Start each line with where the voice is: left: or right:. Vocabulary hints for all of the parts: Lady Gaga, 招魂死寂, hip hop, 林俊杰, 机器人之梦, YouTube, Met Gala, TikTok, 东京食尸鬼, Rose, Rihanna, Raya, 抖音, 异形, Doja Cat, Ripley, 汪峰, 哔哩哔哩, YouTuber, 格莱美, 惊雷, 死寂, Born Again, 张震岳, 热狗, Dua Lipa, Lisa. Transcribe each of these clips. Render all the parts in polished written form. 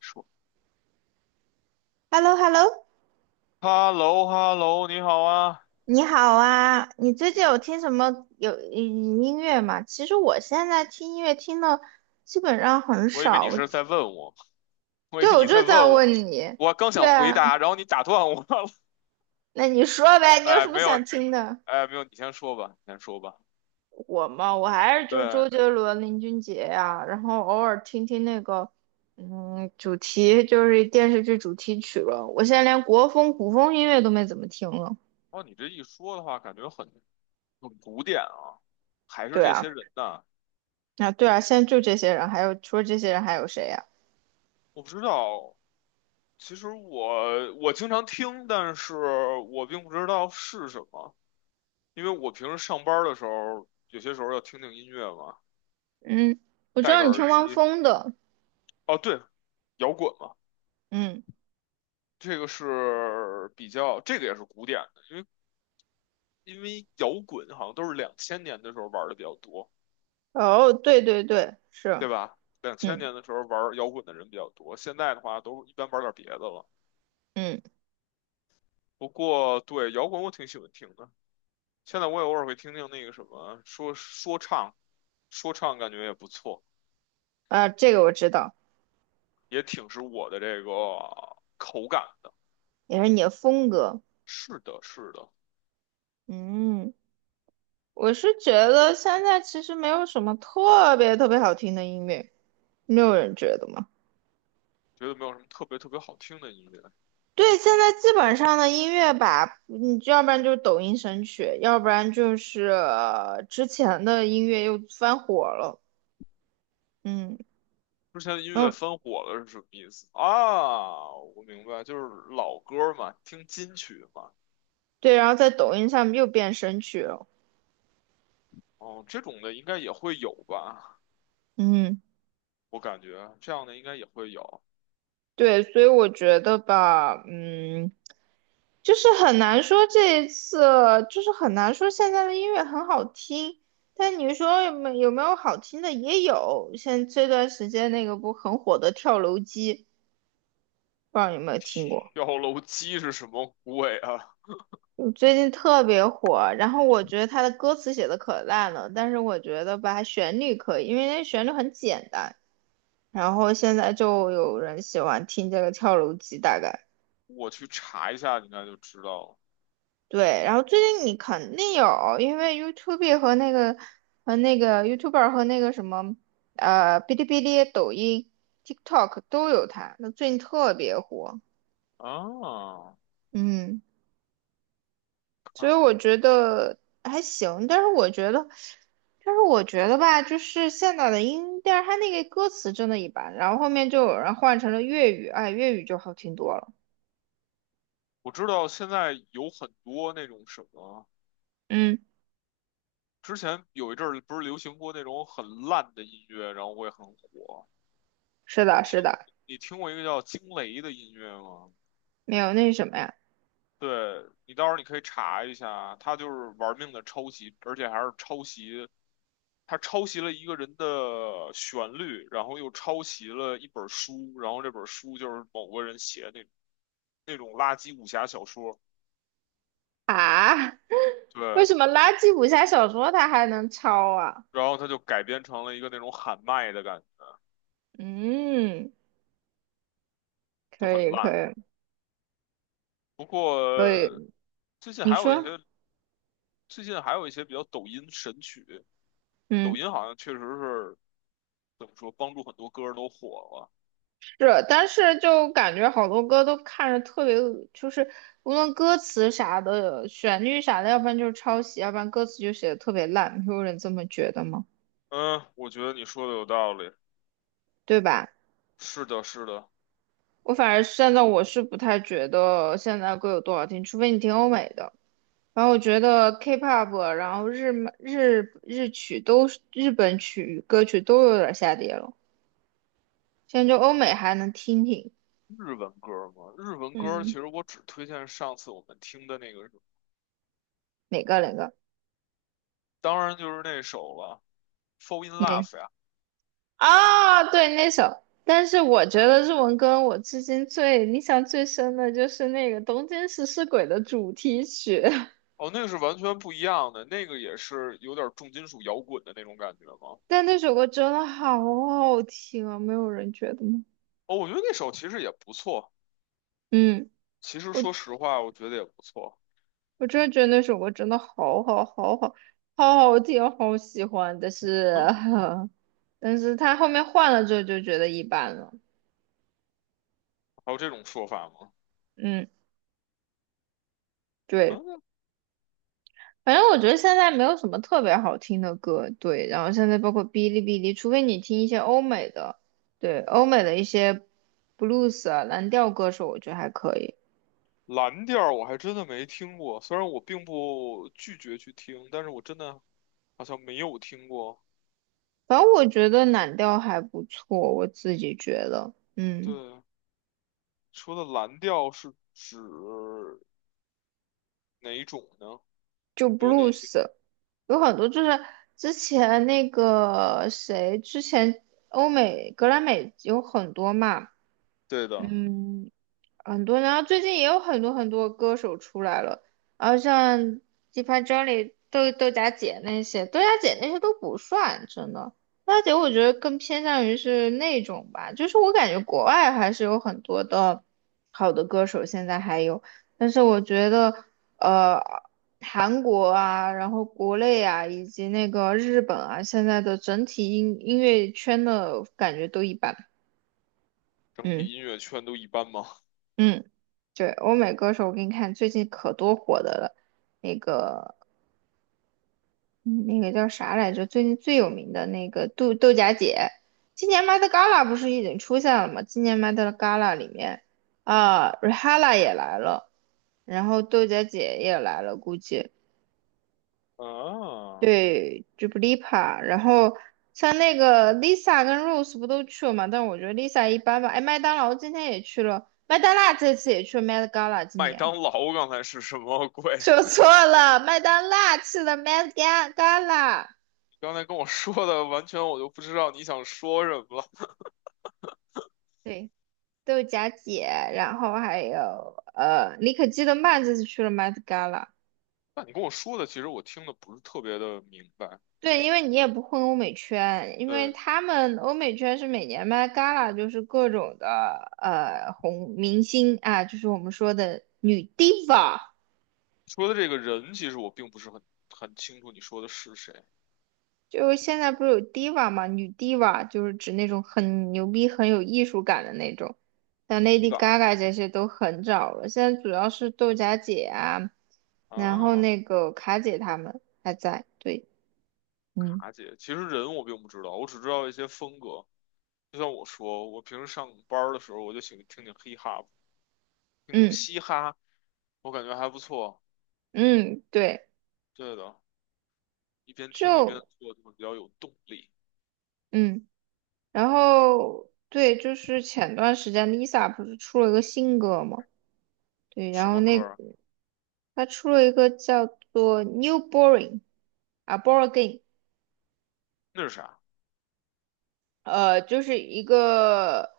left: 说
right: Hello hello
left: "hello hello，你好啊"，
right: 你好啊！你最
left: 你
right: 近有
left: 啊
right: 听什么音乐吗？其实我现在听音乐听的基本上很
left: 我以为
right: 少。
left: 你是在问我，我以
right: 对，
left: 为
right: 我
left: 你在
right: 就在
left: 问我，
right: 问你。
left: 我刚
right: 对
left: 想回
right: 啊，
left: 答，然后你打断我了。
right: 那你说呗，你有
left: 哎，
right: 什么
left: 没
right: 想
left: 有，
right: 听的？
left: 哎，没有，你先说吧，你先说吧。
right: 我嘛，我还是就
left: 对。
right: 周杰伦、林俊杰呀、然后偶尔听听那个，主题就是电视剧主题曲了。我现在连国风、古风音乐都没怎么听了。
left: 哦，你这一说的话，感觉很古典啊，还是
right: 对
left: 这
right: 啊，
left: 些人呐？
right: 啊对啊，现在就这些人，还有除了这些人还有谁呀？
left: 我不知道，其实我经常听，但是我并不知道是什么，因为我平时上班的时候，有些时候要听听音乐嘛，
right: 嗯，我知
left: 戴
right: 道
left: 个
right: 你
left: 耳
right: 听汪
left: 机。
right: 峰的，
left: 哦，对，摇滚嘛。
right: 嗯，
left: 这个是比较，这个也是古典的，因为摇滚好像都是两千年的时候玩的比较多，
right: 哦，对对对，是，
left: 对吧？两千
right: 嗯
left: 年的时候玩摇滚的人比较多，现在的话都一般玩点别的了。
right: 嗯，
left: 不过对摇滚我挺喜欢听的，现在我也偶尔会听听那个什么说唱，说唱感觉也不错，
right: 啊，这个我知道，
left: 也挺是我的这个口感的。
right: 也是你的风格，
left: 是的，是的。
right: 嗯，我是觉得现在其实没有什么特别特别好听的音乐，没有人觉得吗？
left: 觉得没有什么特别特别好听的音乐。
right: 对，现在基本上的音乐吧，你要不然就是抖音神曲，要不然就是之前的音乐又翻火了，嗯
left: 之前的音乐
right: 嗯，
left: 翻火了是什么意思啊？我明白，就是老歌嘛，听金曲嘛。
right: 对，然后在抖音上面又变神曲了，
left: 哦，这种的应该也会有吧？
right: 嗯。
left: 我感觉这样的应该也会有。
right: 对，所以我觉得吧，就是很难说这一次，就是很难说现在的音乐很好听，但你说有没有没有好听的也有，像这段时间那个不很火的跳楼机，不知道你有没有听过？
left: 跳楼机是什么鬼啊？
right: 嗯最近特别火，然后我觉得他的歌词写的可烂了，但是我觉得吧，它旋律可以，因为那旋律很简单，然后现在就有人喜欢听这个跳楼机，大概。
left: 我去查一下，应该就知道了。
right: 对，然后最近你肯定有，因为 YouTube 和那个YouTuber 和那个什么哔哩哔哩、抖音、TikTok 都有他，那最近特别火。
left: 啊，
right: 嗯，所以
left: 看
right: 我
left: 看。
right: 觉得还行，但是我觉得，但是我觉得吧，就是现在的音调，它那个歌词真的一般，然后后面就有人换成了粤语，哎，粤语就好听多了。
left: 我知道现在有很多那种什么，
right: 嗯，
left: 之前有一阵儿不是流行过那种很烂的音乐，然后会很火。
right: 是的，
left: 你
right: 是
left: 听，
right: 的，
left: 你听过一个叫惊雷的音乐吗？
right: 没有那什么呀
left: 对，你到时候你可以查一下，他就是玩命的抄袭，而且还是抄袭，他抄袭了一个人的旋律，然后又抄袭了一本书，然后这本书就是某个人写的那种垃圾武侠小说。
right: 啊。为
left: 对，
right: 什么垃圾武侠小说它还能抄啊？
left: 然后他就改编成了一个那种喊麦的感觉，
right: 嗯，
left: 就
right: 可
left: 很
right: 以可
left: 烂。
right: 以
left: 不过
right: 可以，
left: 最近
right: 你
left: 还有一
right: 说，
left: 些，最近还有一些比较抖音神曲，抖
right: 嗯，
left: 音好像确实是怎么说，帮助很多歌儿都火了。
right: 是，但是就感觉好多歌都看着特别恶就是无论歌词啥的、旋律啥的，要不然就是抄袭，要不然歌词就写的特别烂，你会有人这么觉得吗？
left: 嗯，我觉得你说的有道理。
right: 对吧？
left: 是的，是的。
right: 我反而现在我是不太觉得现在歌有多好听，除非你听欧美的。然后我觉得 K-pop，然后日日日曲都是日本曲歌曲都有点下跌了。现在就欧美还能听听，
left: 日文歌吗？日文歌其
right: 嗯，
left: 实我只推荐上次我们听的那个，
right: 哪个哪个
left: 当然就是那首了，《Fall in
right: 哪
left: Love》呀。
right: 啊？对，那首。但是我觉得日文歌我至今最印象最深的就是那个《东京食尸鬼》的主题曲，
left: 哦，那个是完全不一样的，那个也是有点重金属摇滚的那种感觉吗？
right: 但那首歌真的好好听啊！没有人觉得吗？
left: 哦，我觉得那首其实也不错，
right: 嗯，
left: 其实
right: 我
left: 说实话，我觉得也不错。
right: 我真的觉得那首歌真的好好好好好好听，好喜欢。但是，
left: 嗯，
right: 但是他后面换了之后就觉得一般了。
left: 还有这种说法吗？
right: 嗯，对。
left: 嗯，
right: 反正我觉得现在没有什么特别好听的歌，对。然后现在包括哔哩哔哩，除非你听一些欧美的，对，欧美的一些 blues 啊、蓝调歌手，我觉得还可以。
left: 蓝调我还真的没听过，虽然我并不拒绝去听，但是我真的好像没有听过。
right: 反正我觉得蓝调还不错，我自己觉得，
left: 对，
right: 嗯，
left: 说的蓝调是指哪一种呢？
right: 就
left: 有哪些？
right: blues 有很多就是之前那个谁，之前欧美格莱美有很多嘛，
left: 对的。
right: 嗯，很多然后最近也有很多很多歌手出来了，然后像 Deep Jelly、豆荚姐那些，豆荚姐那些都不算，真的。豆荚姐我觉得更偏向于是那种吧，就是我感觉国外还是有很多的好的歌手，现在还有，但是我觉得呃，韩国啊，然后国内啊，以及那个日本啊，现在的整体音乐圈的感觉都一般，
left: 整
right: 嗯。
left: 体音乐圈都一般吗？
right: 嗯，对，欧美歌手，我给你看，最近可多火的了，那个嗯那个叫啥来着？最近最有名的那个豆荚姐，今年 Met Gala 不是已经出现了吗？今年 Met Gala 里面啊 Rihana 也来了，然后豆荚姐也来了，估计
left: 啊，
right: 对 Duplipa 然后像那个 Lisa 跟 Rose 不都去了嘛？但我觉得 Lisa 一般吧。哎，麦当劳今天也去了，麦当娜这次也去了 Met Gala 今
left: 麦
right: 年。
left: 当劳刚才是什么鬼？
right: 说错了，麦当娜去了麦当当啦，
left: 你刚才跟我说的完全我都不知道你想说什么了。
right: 对，豆荚姐，然后还有李可基德曼这次去了麦当 a
left: 那你跟我说的其实我听的不是特别的明白。
right: 对，因为你也不混欧美圈，因为
left: 对，
right: 他们欧美圈是每年 Met gala 就是各种的红明星啊，就是我们说的女 diva。
left: 说的这个人其实我并不是很清楚你说的是谁。
right: 就是现在不是有 diva 嘛，女 diva 就是指那种很牛逼、很有艺术感的那种，像
left: 第一
right: Lady
left: 把
right: Gaga 这些都很早了。现在主要是豆荚姐啊，然后
left: 啊。
right: 那个卡姐她们还在。对，嗯
left: 卡姐，其实人我并不知道，我只知道一些风格。就像我说，我平时上班儿的时候我就喜欢听听 hip hop，听听
right: 嗯
left: 嘻哈，我感觉还不错。
right: 嗯，对，
left: 对的，一边听一边
right: 就
left: 做就会比较有动力。
right: 嗯，然后对，就是前段时间 Lisa 不是出了一个新歌嘛？对，
left: 什
right: 然后
left: 么歌
right: 那
left: 儿？
right: 她出了一个叫做《New Boring》啊，《Boring》。
left: 那是啥
right: 就是一个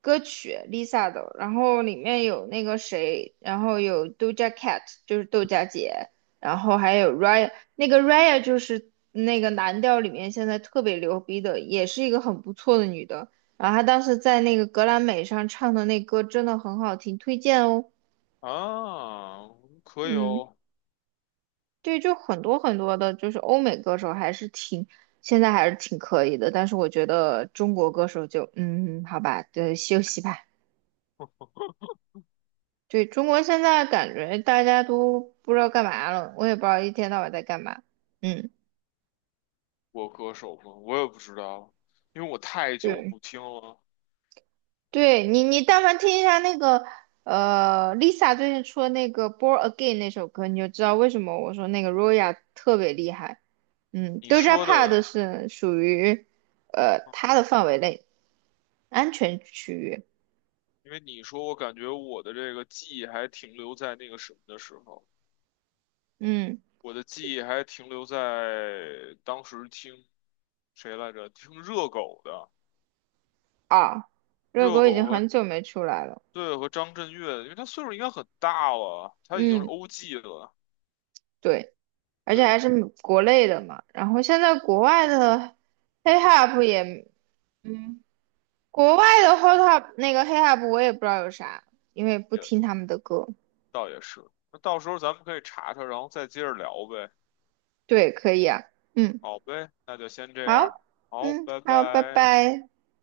right: 歌曲 Lisa 的，然后里面有那个谁，然后有 Doja Cat，就是豆荚姐，然后还有 Raya，那个 Raya 就是那个蓝调里面现在特别牛逼的，也是一个很不错的女的。然后她当时在那个格莱美上唱的那歌真的很好听，推荐哦。
left: 啊？可以
right: 嗯。
left: 哦。
right: 对，就很多很多的，就是欧美歌手还是挺，现在还是挺可以的，但是我觉得中国歌手就，好吧，对，休息吧。对，中国现在感觉大家都不知道干嘛了，我也不知道一天到晚在干嘛。嗯，
left: 我歌手吗？我也不知道，因为我太久
right: 对，
left: 不听了。
right: 对你但凡听一下那个，Lisa 最近出的那个《Born Again》那首歌，你就知道为什么我说那个 Roya 特别厉害。嗯
left: 你
right: ，Doja
left: 说
right: Cat
left: 的，
right: 是属于，她的范围内，安全区域。
left: 因为你说，我感觉我的这个记忆还停留在那个什么的时候，
right: 嗯
left: 我的记忆还停留在当时听谁来着？听热狗的。
right: 啊，热
left: 热
right: 狗已经
left: 狗和
right: 很久没出来了。
left: 对，和张震岳，因为他岁数应该很大了，他已经是
right: 嗯，
left: OG 了。
right: 对，而且
left: 对。
right: 还是美国内的嘛。然后现在国外的 hip hop 也，嗯，国外的 h o t hop 那个 hip hop 我也不知道有啥，因为不
left: 也。
right: 听他们的歌。
left: 倒也是，那到时候咱们可以查查，然后再接着聊呗。
right: 对，可以啊。嗯，
left: 好呗，那就先这样。
right: 好，
left: 好，
right: 嗯，
left: 拜
right: 好，拜
left: 拜。
right: 拜。